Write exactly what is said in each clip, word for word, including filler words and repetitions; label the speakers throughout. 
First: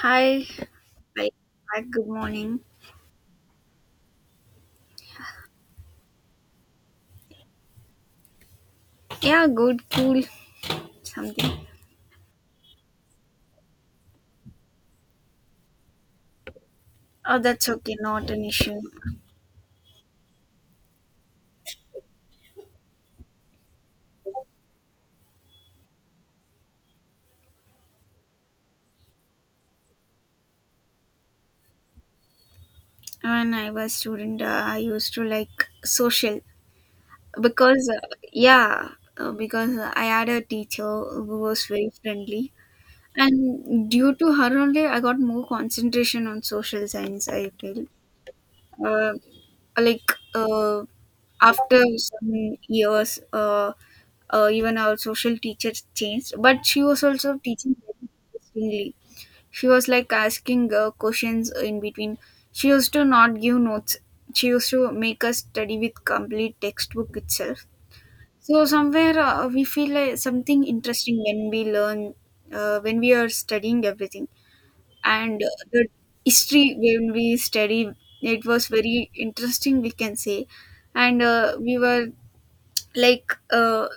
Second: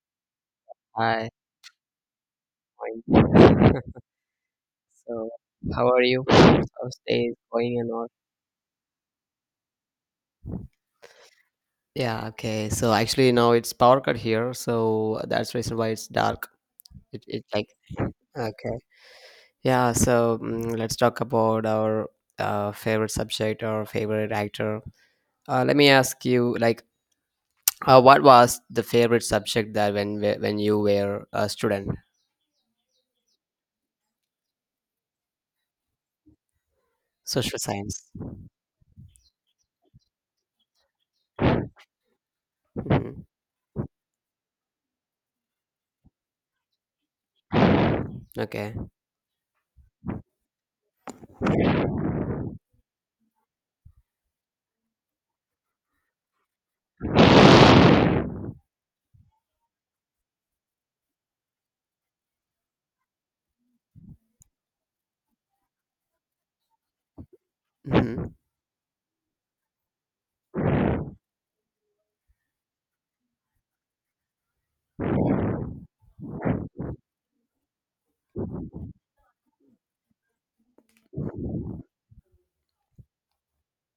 Speaker 1: Hi. Hi.
Speaker 2: Hi,
Speaker 1: Hi. Good morning.
Speaker 2: fine. So, how are you? How's day going and all?
Speaker 1: Yeah, good, cool, something.
Speaker 2: Yeah, okay. So actually now it's power cut here, so that's reason why it's dark. It
Speaker 1: Oh,
Speaker 2: it like
Speaker 1: that's okay. Not an
Speaker 2: okay.
Speaker 1: issue.
Speaker 2: Yeah, so mm, let's talk about our uh, favorite subject or favorite actor. Uh, let me ask you, like, uh, what was the favorite subject that when we- when you were a student?
Speaker 1: When I was student, uh, I used to like social
Speaker 2: Social
Speaker 1: because, uh,
Speaker 2: science.
Speaker 1: yeah, uh, because I had a teacher who was very friendly,
Speaker 2: Hmm.
Speaker 1: and due to her only, I got more concentration on social science. I feel
Speaker 2: Okay.
Speaker 1: uh, like uh, after some years uh, uh, even our social teacher changed, but she was also teaching very interestingly. She was like asking uh, questions in between. She used to not give notes. She used to make us study with complete textbook itself.
Speaker 2: Hmm.
Speaker 1: So somewhere uh, we feel like something interesting when we learn, uh, when we are studying everything. And uh, the history when we study, it was very interesting we can say. And uh, we were like uh,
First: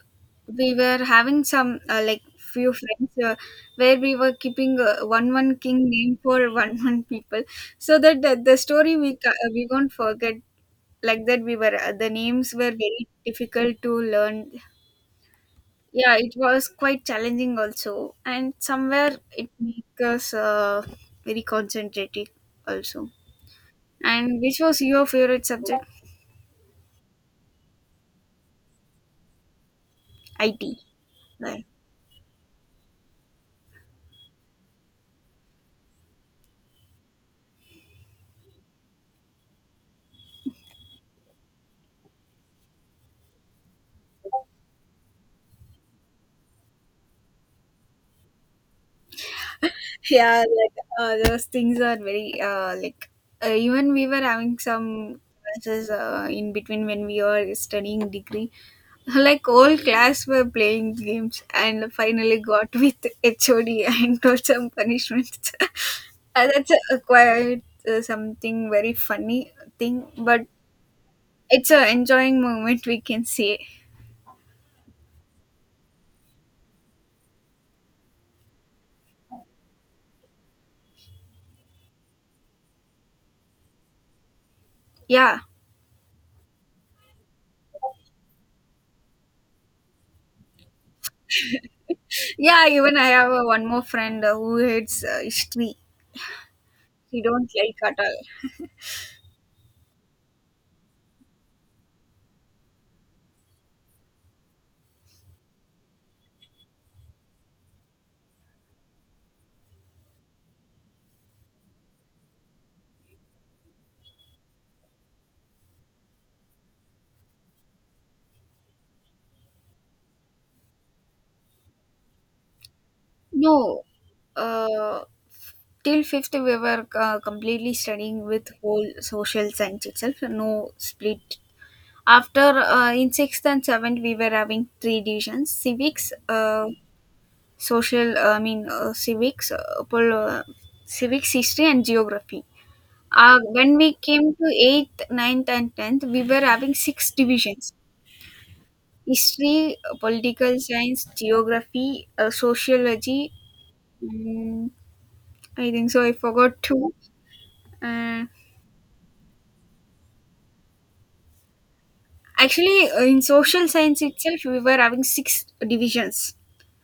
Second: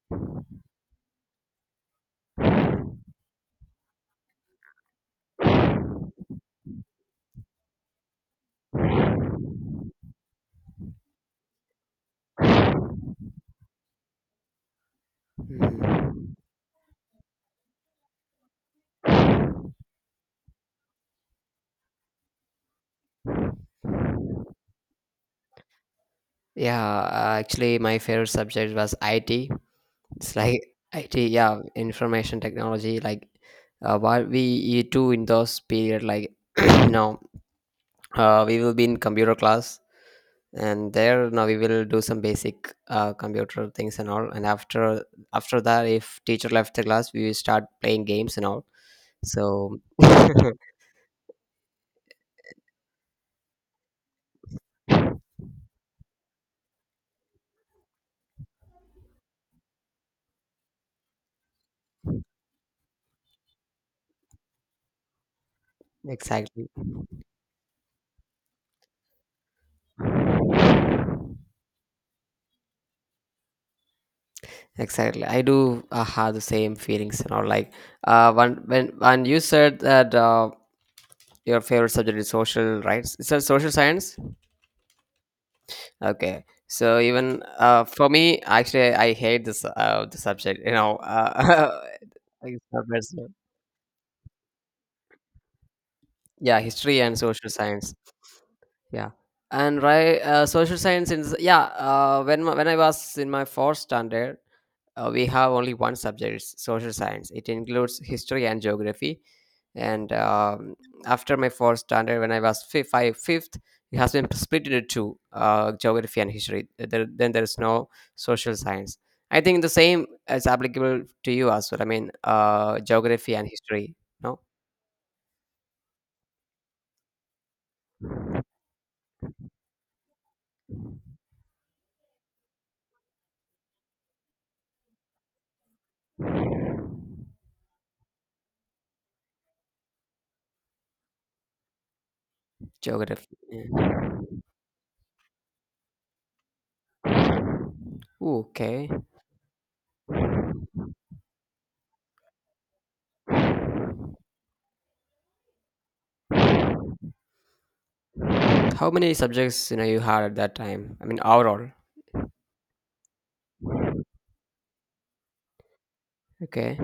Speaker 1: we were having some uh, like few friends uh, where we were keeping uh, one one king name for one one people, so that the, the story we ca- uh, we won't forget. Like that we were uh, the names were very difficult to learn. Yeah,
Speaker 2: Hmm.
Speaker 1: it was quite challenging also, and somewhere it makes us uh, very concentrating also. And which was your favorite subject?
Speaker 2: Yeah, uh, actually, my favorite subject was I T. It's like
Speaker 1: It
Speaker 2: I T, yeah,
Speaker 1: right.
Speaker 2: information technology. Like uh, what we do in those period, like you know, uh, we will be in computer class, and there now we will do some basic uh, computer things and all. And after after that, if teacher left the class, we will start playing games and all. So
Speaker 1: Yeah, like uh, those things are very uh, like uh, even we were having some classes uh, in between when we were studying degree. Like whole class were playing games and finally got with H O D and got some punishments. Uh,
Speaker 2: exactly,
Speaker 1: That's a quite uh, something very funny thing, but it's a enjoying moment we can say.
Speaker 2: exactly. I do uh, have the same feelings and all. Like uh, when when when you said that. Uh, your favorite subject is social, right? Is that social science?
Speaker 1: Yeah,
Speaker 2: Okay, so even uh, for me actually I hate this uh, the subject, you know, uh, it's
Speaker 1: yeah. Even I
Speaker 2: not.
Speaker 1: have a, one more friend uh, who hates uh, history.
Speaker 2: Yeah, history and
Speaker 1: He
Speaker 2: social
Speaker 1: don't like
Speaker 2: science.
Speaker 1: at all.
Speaker 2: Yeah, and right, uh, social science in s- yeah, uh, when my- when I was in my fourth standard, uh, we have only one subject, it's social science, it includes history and geography. And um, after my fourth standard, when I was fifth, five, fifth, it has been split into two, uh, geography and history. Uh, there, then there is no social science. I think the same is applicable to you as well. I mean, uh, geography and
Speaker 1: No,
Speaker 2: history. No
Speaker 1: uh, till fifth we were uh, completely studying with whole social science itself. No split. After uh, in sixth and seventh, we were having three divisions: civics, uh, social. I mean, uh, civics, uh, pol- uh, civics, history, and geography.
Speaker 2: geography.
Speaker 1: Uh, when we
Speaker 2: Yeah.
Speaker 1: came to eighth, ninth, and tenth, we were having six divisions:
Speaker 2: Ooh, okay.
Speaker 1: history, uh, political science, geography, uh, sociology. mm, I think so. I forgot two. Uh,
Speaker 2: How many subjects, you know, you had at that time? I mean overall.
Speaker 1: actually, uh, in social science itself, we were having six divisions.
Speaker 2: Okay,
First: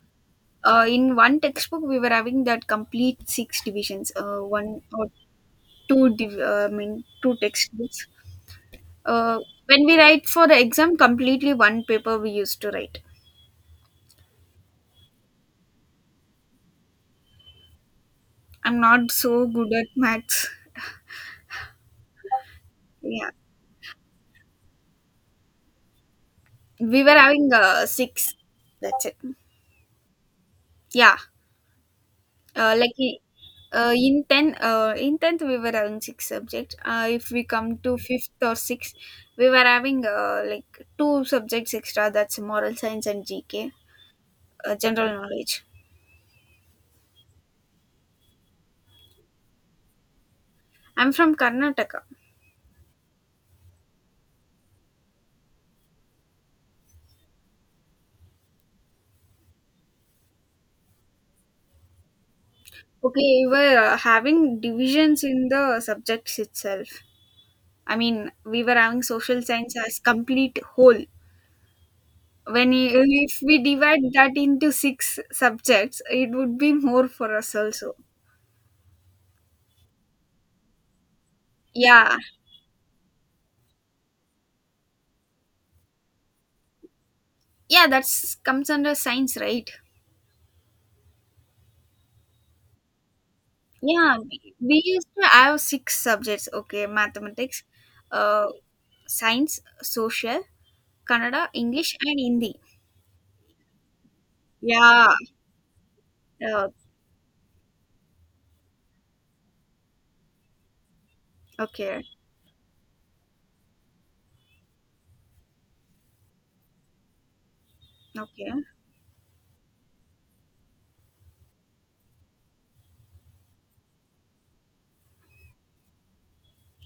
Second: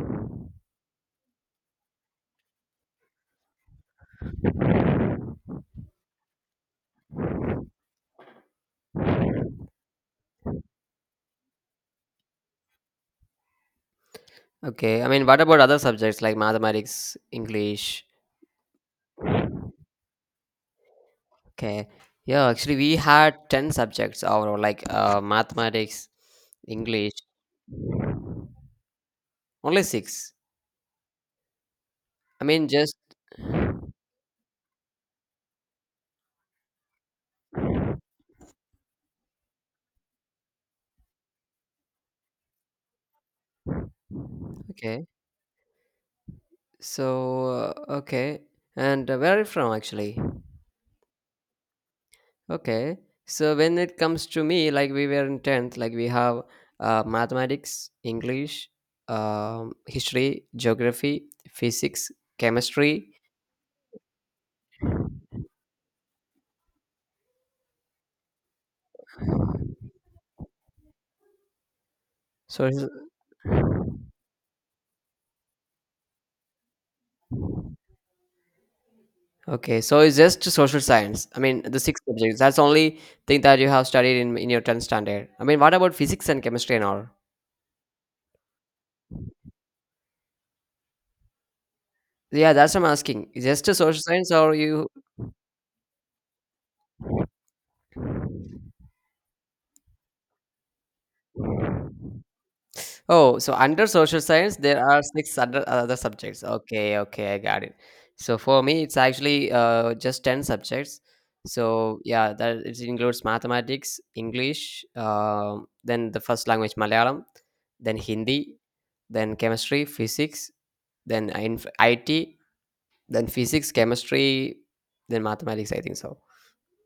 Speaker 1: uh, In one textbook we were having that complete six divisions, uh, one or two div- uh, I mean two textbooks. uh, when we write for the exam, completely one paper we used to write.
Speaker 2: okay. I mean, what about other subjects like mathematics, english?
Speaker 1: I'm not so good at maths.
Speaker 2: Okay. Yeah, actually, we
Speaker 1: Yeah,
Speaker 2: had ten subjects overall, like uh, mathematics,
Speaker 1: we
Speaker 2: English.
Speaker 1: were having uh, six, that's it.
Speaker 2: Only six.
Speaker 1: yeah
Speaker 2: I mean,
Speaker 1: uh, like
Speaker 2: just
Speaker 1: i- uh, in ten uh, in tenth we were having six subjects. Uh, if we come to fifth or sixth, we were having uh, like two subjects extra, that's moral science and gk, uh, general
Speaker 2: okay.
Speaker 1: knowledge.
Speaker 2: So, uh, okay. And uh, where are you from, actually?
Speaker 1: I'm from Karnataka.
Speaker 2: Okay. So, when it comes to me, like we were in tenth, like we have uh, mathematics, English, um, history, geography, physics, chemistry.
Speaker 1: Okay, we were uh, having divisions in the subjects itself. I mean, we were having social science as complete whole.
Speaker 2: So,
Speaker 1: When i- if we divide that into six subjects, it would be more for us also.
Speaker 2: okay, so it's just social science. I mean, the six
Speaker 1: Yeah,
Speaker 2: subjects. That's only thing that you have studied in in your tenth standard. I mean, what about physics and chemistry and all?
Speaker 1: yeah, that's comes under science, right?
Speaker 2: Yeah, that's what I'm asking. Is just a social
Speaker 1: Yeah,
Speaker 2: science,
Speaker 1: we
Speaker 2: or
Speaker 1: we
Speaker 2: you.
Speaker 1: used to have six subjects. Okay, mathematics, uh, science, social, Kannada, English, and Hindi.
Speaker 2: Oh, so under social science, there are
Speaker 1: Yeah.
Speaker 2: six other, other subjects.
Speaker 1: Uh,
Speaker 2: Okay, okay, I got it. So for me, it's actually uh, just ten subjects. So
Speaker 1: okay.
Speaker 2: yeah, that it includes mathematics, English, um then the first language Malayalam, then Hindi,
Speaker 1: Okay,
Speaker 2: then chemistry, physics, then inf- I T, then physics, chemistry, then mathematics, I think so.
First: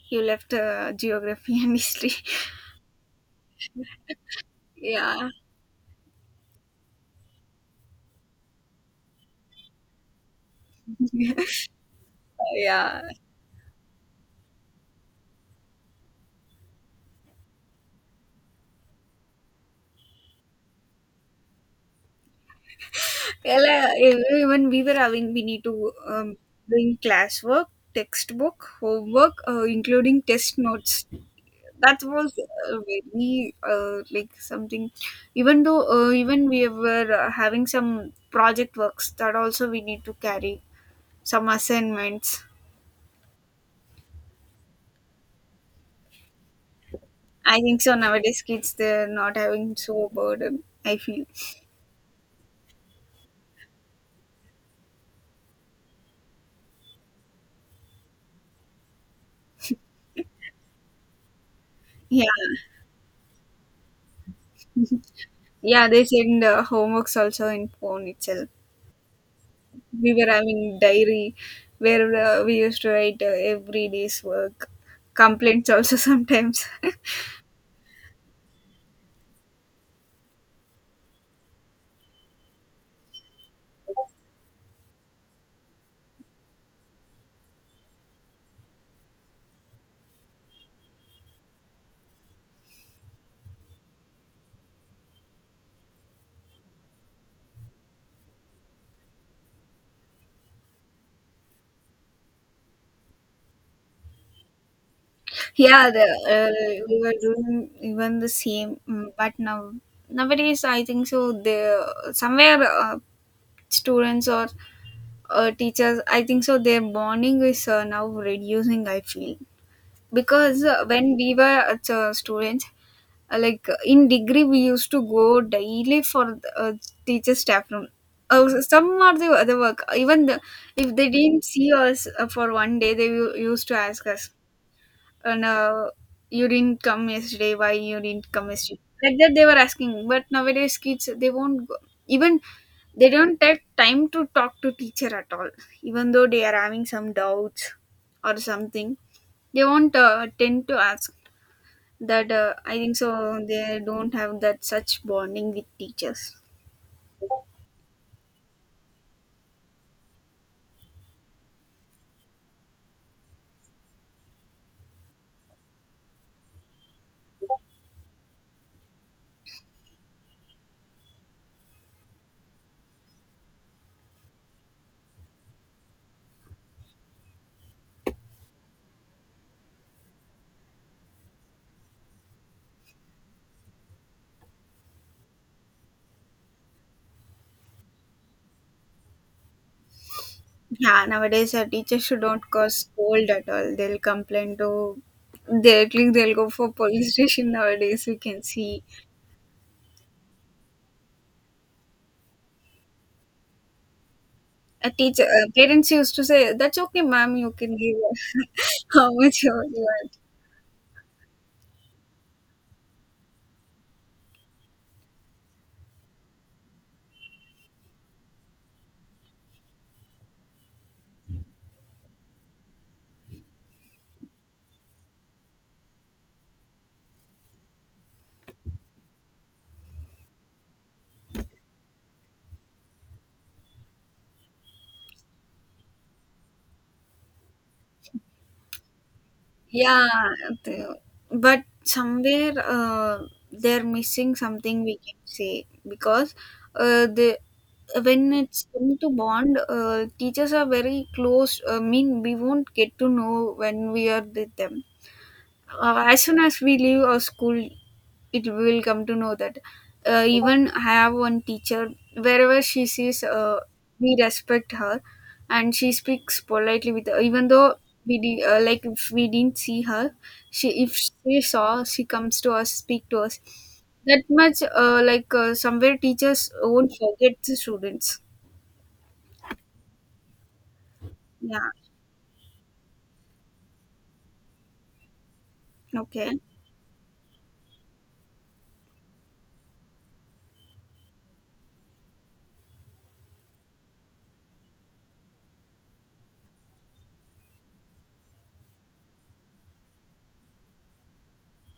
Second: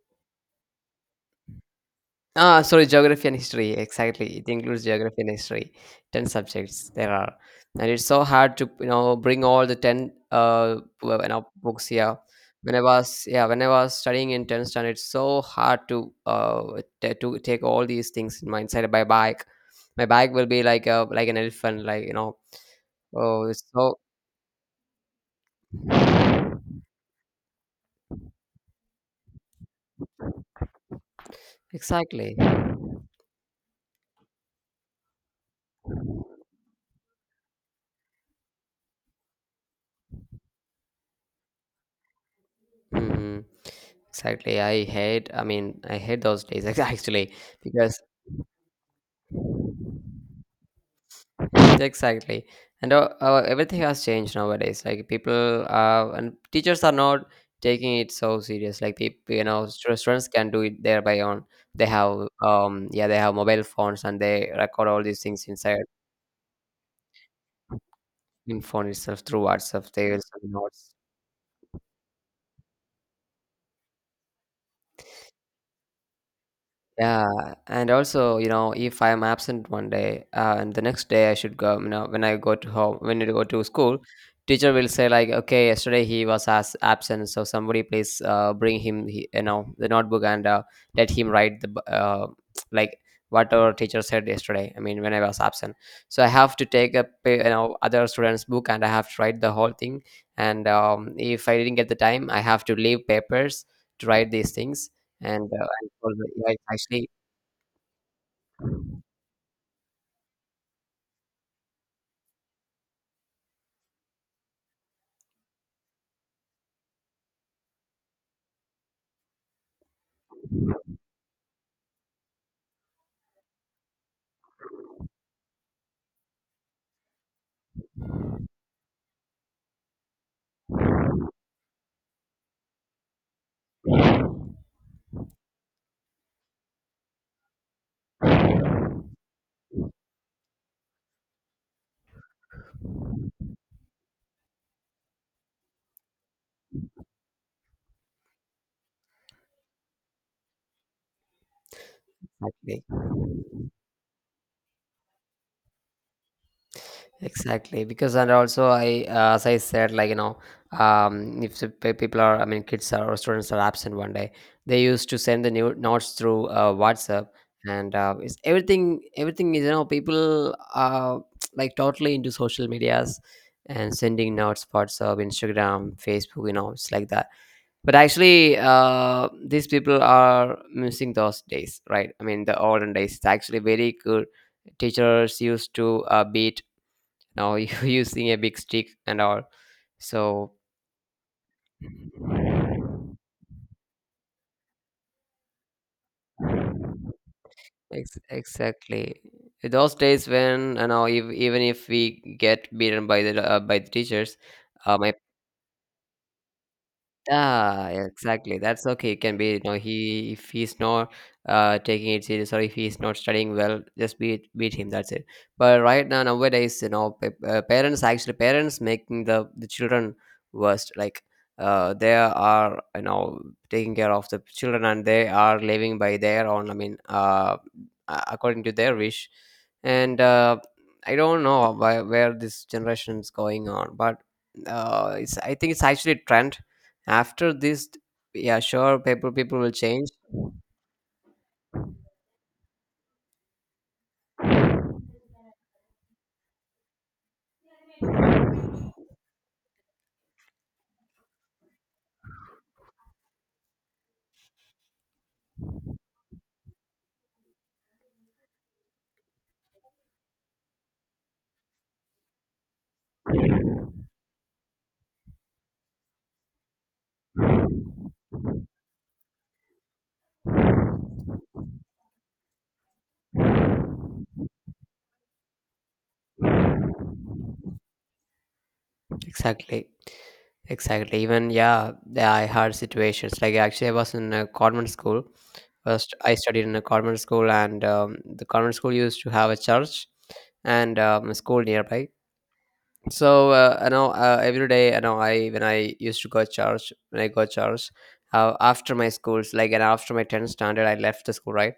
Speaker 1: you left uh, geography and history.
Speaker 2: Ah, sorry, geography and history. Exactly, it includes geography
Speaker 1: Yeah,
Speaker 2: and history. Ten subjects there are, and it's so hard to, you know, bring all the ten uh well, you know, books here. When I
Speaker 1: yeah.
Speaker 2: was yeah, when I was studying in tenth standard, it's so hard to uh t- to take all these things in my inside my bag. My bag will be like a like an elephant, like you know. Oh,
Speaker 1: Well,
Speaker 2: it's
Speaker 1: uh,
Speaker 2: so
Speaker 1: even we were having, we need to um, doing classwork, textbook, homework, uh, including test notes. That was
Speaker 2: exactly.
Speaker 1: uh, very uh, like something. Even though uh, even we were uh, having some project works, that also we need to carry, some assignments.
Speaker 2: Hmm. Exactly. I hate, I mean, I hate those days actually
Speaker 1: I think so.
Speaker 2: because
Speaker 1: Nowadays, kids they're not having so burden. I feel.
Speaker 2: exactly. And uh, uh, everything has changed nowadays. Like people uh, and teachers are not taking it so serious. Like people, you know, stu- students can do it there by own. They
Speaker 1: Yeah.
Speaker 2: have um yeah, they have mobile phones and they record all these things inside
Speaker 1: Yeah, they send uh, homeworks also in phone itself.
Speaker 2: in phone itself through WhatsApp. They
Speaker 1: We
Speaker 2: will
Speaker 1: were
Speaker 2: send
Speaker 1: having
Speaker 2: notes.
Speaker 1: diary where uh, we used to write uh, every day's work, complaints also sometimes.
Speaker 2: Yeah, and also, you know, if I'm absent one day, uh, and the next day I should go, you know, when I go to home, when I go to school, teacher will say like, okay, yesterday he was as absent, so somebody please uh, bring him, he, you know, the notebook and uh, let him write the b- uh, like whatever teacher said yesterday. I mean, when I was absent, so I have to take a uh, you know, other students' book and I have to write the whole thing. And um, if I didn't get the time, I have to leave papers to write these things. And uh,
Speaker 1: Yeah,
Speaker 2: and
Speaker 1: the,
Speaker 2: for the yeah, It's
Speaker 1: uh, we
Speaker 2: actually
Speaker 1: were doing even the same, mm, but now nowadays I think so. They somewhere uh, students or uh, teachers, I think so. Their bonding is uh, now reducing. I feel because uh, when we were uh, so students. Uh, like uh, in degree we used to go daily for the, uh, teacher staff room, uh, some are the other work. Even the, if they didn't see us uh, for one day, they u- used to ask us. And uh, you didn't come yesterday, why you didn't come yesterday, like that they were asking. But nowadays kids, they won't go. Even they don't take time to talk to teacher at all. Even though they are having some doubts or something, they won't uh, tend to ask that. uh, I
Speaker 2: exactly
Speaker 1: think so they don't have that such bonding with teachers.
Speaker 2: exactly because and also I uh, as I said, like, you know, um if the pe- people are, I mean kids are, or students are absent one day, they used to send the new notes through uh, WhatsApp. And uh, it's everything everything is, you know, people are like totally into social medias and sending notes, WhatsApp, Instagram, Facebook, you know, it's like that. But actually uh, these people are missing those days, right? I mean, the olden days, it's actually very good. Teachers used to uh, beat, you know, using a big stick and all. So
Speaker 1: Yeah, nowadays our teachers should not cause scold at all, they'll complain to directly, they'll go for police station nowadays we
Speaker 2: ex-
Speaker 1: can see.
Speaker 2: exactly. Those days, when you know, if, even if we get beaten by the uh, by the teachers,
Speaker 1: A
Speaker 2: um,
Speaker 1: teacher, uh, parents used to say, that's okay ma'am, you can
Speaker 2: yeah,
Speaker 1: give,
Speaker 2: exactly. That's
Speaker 1: how
Speaker 2: okay. It can
Speaker 1: much
Speaker 2: be,
Speaker 1: you
Speaker 2: you know,
Speaker 1: want.
Speaker 2: he if he's not uh taking it serious or if he's not studying well, just beat beat him. That's it. But right now, nowadays, you know, pa- uh, parents, actually parents making the the children worst. Like uh, they are, you know, taking care of the children and they are living by their own. I mean, uh, a- according to their wish, and uh, I don't know why, where this generation is going on, but uh, it's, I think it's actually a trend. After this, yeah, sure, people people will change.
Speaker 1: Yeah, they- but somewhere uh, they're missing something we can say, because uh, the when it's come to bond, uh, teachers are very close. I mean, we won't get to know when we are with them, uh, as soon as we leave our school, it will come to know that. Uh, even I have one teacher, wherever she sees uh, we respect her, and she speaks politely with her. Even though we did, uh, like if we didn't see her, she, if she saw, she comes to us, speak to us. That much uh, like uh, somewhere teachers won't forget the students.
Speaker 2: Exactly. Exactly. Even
Speaker 1: Yeah.
Speaker 2: yeah, the- I had situations like actually I was in a convent school. First, I
Speaker 1: Okay.
Speaker 2: studied in a convent school, and um, the convent school used to have a church and um, a school nearby. So uh, you know, uh, every day, I know, I when I used to go church, when I go church uh, after my schools, like, and after my tenth standard, I left the school, right?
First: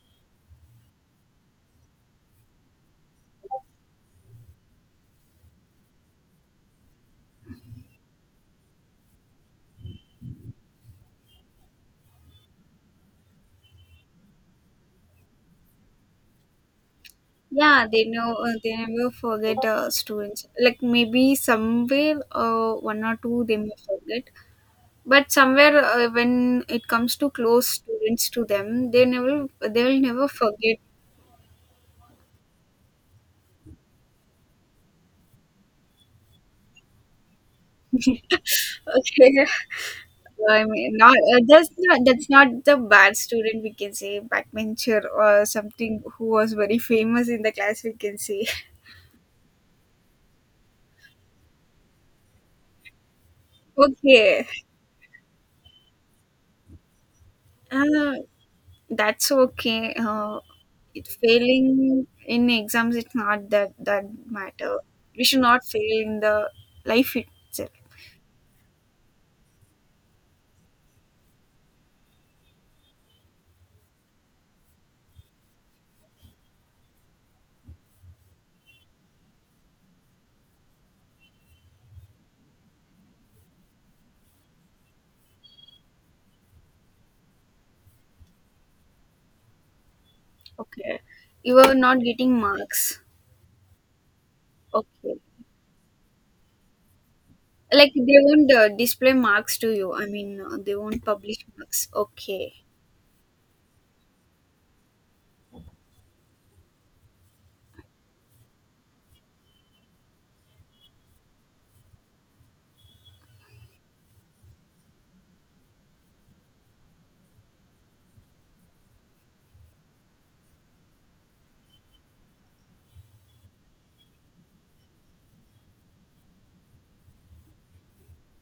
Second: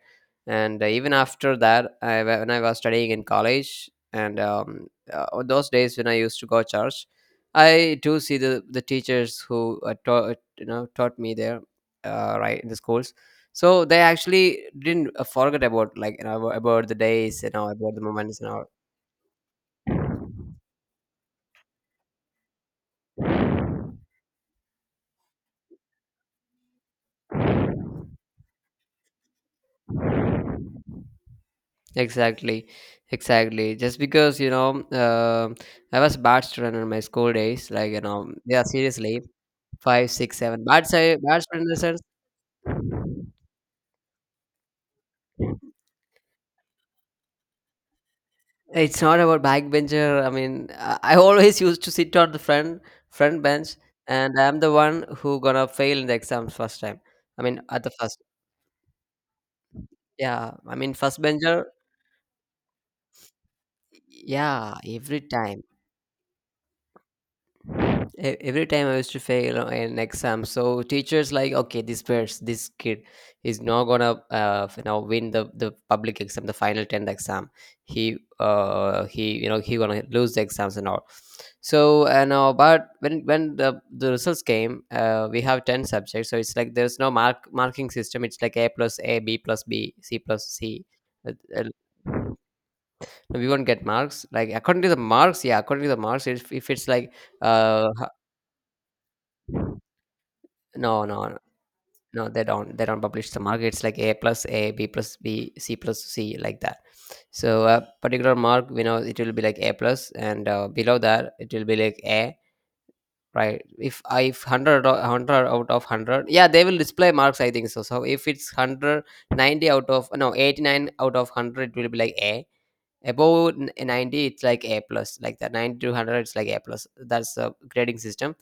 Speaker 2: And uh, even after that, I, wa- when I was studying in college, and um, uh, on those days when I used to go church, I do see the the teachers who uh, taught, you know, taught me there uh, right in the schools. So they actually didn't uh, forget about, like, you know, about the days, you know,
Speaker 1: Yeah,
Speaker 2: about the
Speaker 1: they know,
Speaker 2: moments and
Speaker 1: uh,
Speaker 2: all.
Speaker 1: they never forget uh, students. Like maybe somewhere uh, one or two they may forget, but somewhere uh, when it comes to close students to them, they never, they will never forget.
Speaker 2: Exactly, exactly. Just because you know, um I was bad student in my school days. Like you know, yeah, seriously,
Speaker 1: Okay.
Speaker 2: five, six,
Speaker 1: I
Speaker 2: seven. Bad
Speaker 1: mean not
Speaker 2: side,
Speaker 1: uh,
Speaker 2: bad student in
Speaker 1: that's
Speaker 2: the
Speaker 1: not
Speaker 2: sense.
Speaker 1: that's not the bad student, we can say backbencher or something, who was very famous in the class we can say.
Speaker 2: It's not about backbencher. I mean, I I always used to sit on the front front bench, and
Speaker 1: Okay.
Speaker 2: I'm the one who gonna fail in the exams first time. I mean, at the
Speaker 1: uh,
Speaker 2: first,
Speaker 1: that's okay. Uh,
Speaker 2: yeah. I mean,
Speaker 1: it
Speaker 2: first bencher,
Speaker 1: failing in exams, it's not that that
Speaker 2: yeah,
Speaker 1: matter.
Speaker 2: every
Speaker 1: We should
Speaker 2: time.
Speaker 1: not fail in the life itself.
Speaker 2: E- every time I used to fail an exam, so teachers like, okay, this person this kid is not gonna uh, you know, win the the public exam, the final tenth exam. He uh he you know, he gonna lose the exams and all. So and uh, but when when the the results came, uh, we have ten subjects, so it's like there's no mark marking system. It's like A plus, A, B plus, B, C plus, C.
Speaker 1: Okay,
Speaker 2: Uh,
Speaker 1: you
Speaker 2: uh,
Speaker 1: are not getting marks.
Speaker 2: we won't get marks like according to the
Speaker 1: Okay,
Speaker 2: marks. Yeah, according to the marks, if, if it's like uh
Speaker 1: like they won't uh, display marks to you. I mean, uh, they won't
Speaker 2: no, no,
Speaker 1: publish
Speaker 2: no,
Speaker 1: marks.
Speaker 2: no, they
Speaker 1: Okay,
Speaker 2: don't. They don't publish the mark. It's like A plus, A, B plus, B, C plus, C, like that. So a particular mark, we know it will be like A plus, and uh, below that it will be like A, right? If I if hundred or hundred out of hundred, yeah, they will display marks, I think so. So if it's hundred ninety out of no eighty nine out of hundred, it will be like A. above n- ninety, it's like A plus. Like that, ninety to one hundred, it's like A plus. That's the grading system.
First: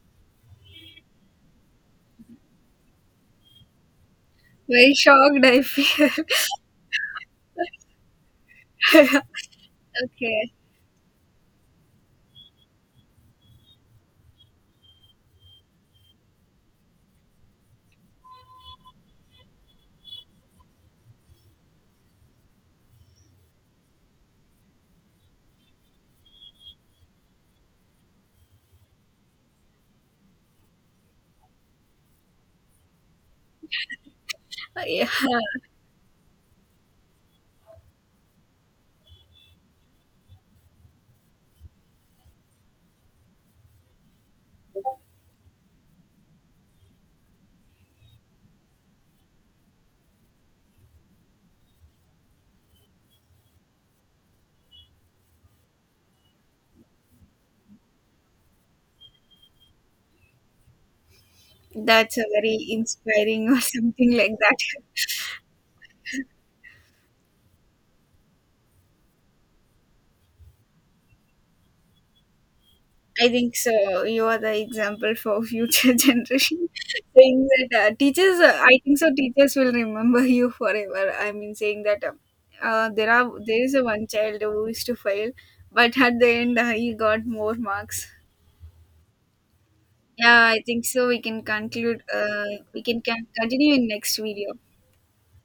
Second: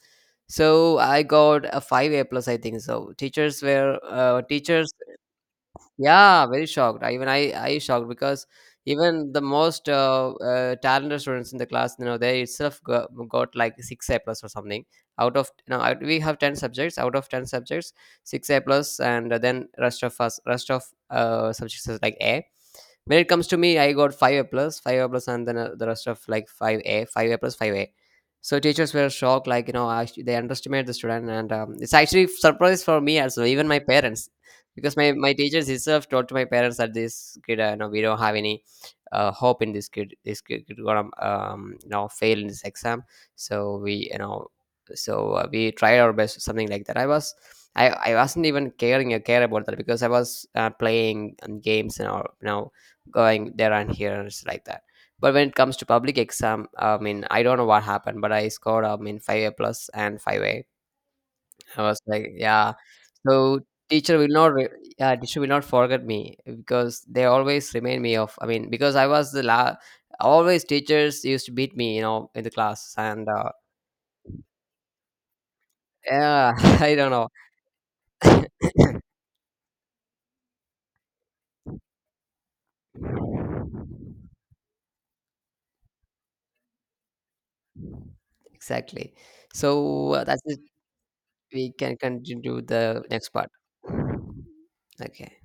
Speaker 2: So I got a five A plus, I think so. Teachers were uh, teachers.
Speaker 1: very shocked I feel.
Speaker 2: Yeah, very shocked. I, even I, I shocked because even the most uh,
Speaker 1: Okay.
Speaker 2: uh, talented students in the class, you know, they itself got, got like six A plus or something. Out of, you know, I- we have ten subjects. Out of ten subjects, six A plus, and then rest of us, rest of uh, subjects is like A. When it comes to me, I got five A plus, five A plus, and then uh, the rest of like five A, five A plus, five A. So teachers were shocked, like, you know, actually they underestimate the student, and um, it's actually surprise for me as well. Even my parents,
Speaker 1: Uh,
Speaker 2: because
Speaker 1: yeah,
Speaker 2: my my teachers itself told to my parents that this kid uh, no, we don't have any uh, hope in this kid. This kid, kid gonna um you know, fail in this exam. So we, you know, so uh, we tried our best, something like that. I was, i i wasn't even caring a care about that because I was uh, playing um, games and all, you know, going there and here and it's like that. But when it comes to public exam, I mean, I don't know what happened, but I scored, I mean, five A plus and five A. I was
Speaker 1: that's a
Speaker 2: like,
Speaker 1: very
Speaker 2: yeah.
Speaker 1: inspiring or
Speaker 2: So
Speaker 1: something
Speaker 2: teacher will
Speaker 1: like
Speaker 2: not,
Speaker 1: that.
Speaker 2: re- yeah, teacher will not forget me because they always remind me of. I mean, because I was the la, always teachers used to beat me, you know, in the class, and
Speaker 1: I
Speaker 2: uh,
Speaker 1: think so. You are the example for future
Speaker 2: yeah,
Speaker 1: generation.
Speaker 2: I don't know.
Speaker 1: Saying that uh, teachers, uh, I think so, teachers will remember you forever. I mean, saying that um, uh, there are, there is a one child who used to fail, but at the end uh, he got more marks.
Speaker 2: Exactly. So uh, that's
Speaker 1: Yeah,
Speaker 2: it.
Speaker 1: I think so, we can
Speaker 2: We can
Speaker 1: conclude. Uh,
Speaker 2: continue
Speaker 1: we can,
Speaker 2: the
Speaker 1: can
Speaker 2: next part.
Speaker 1: continue in next video.
Speaker 2: Okay.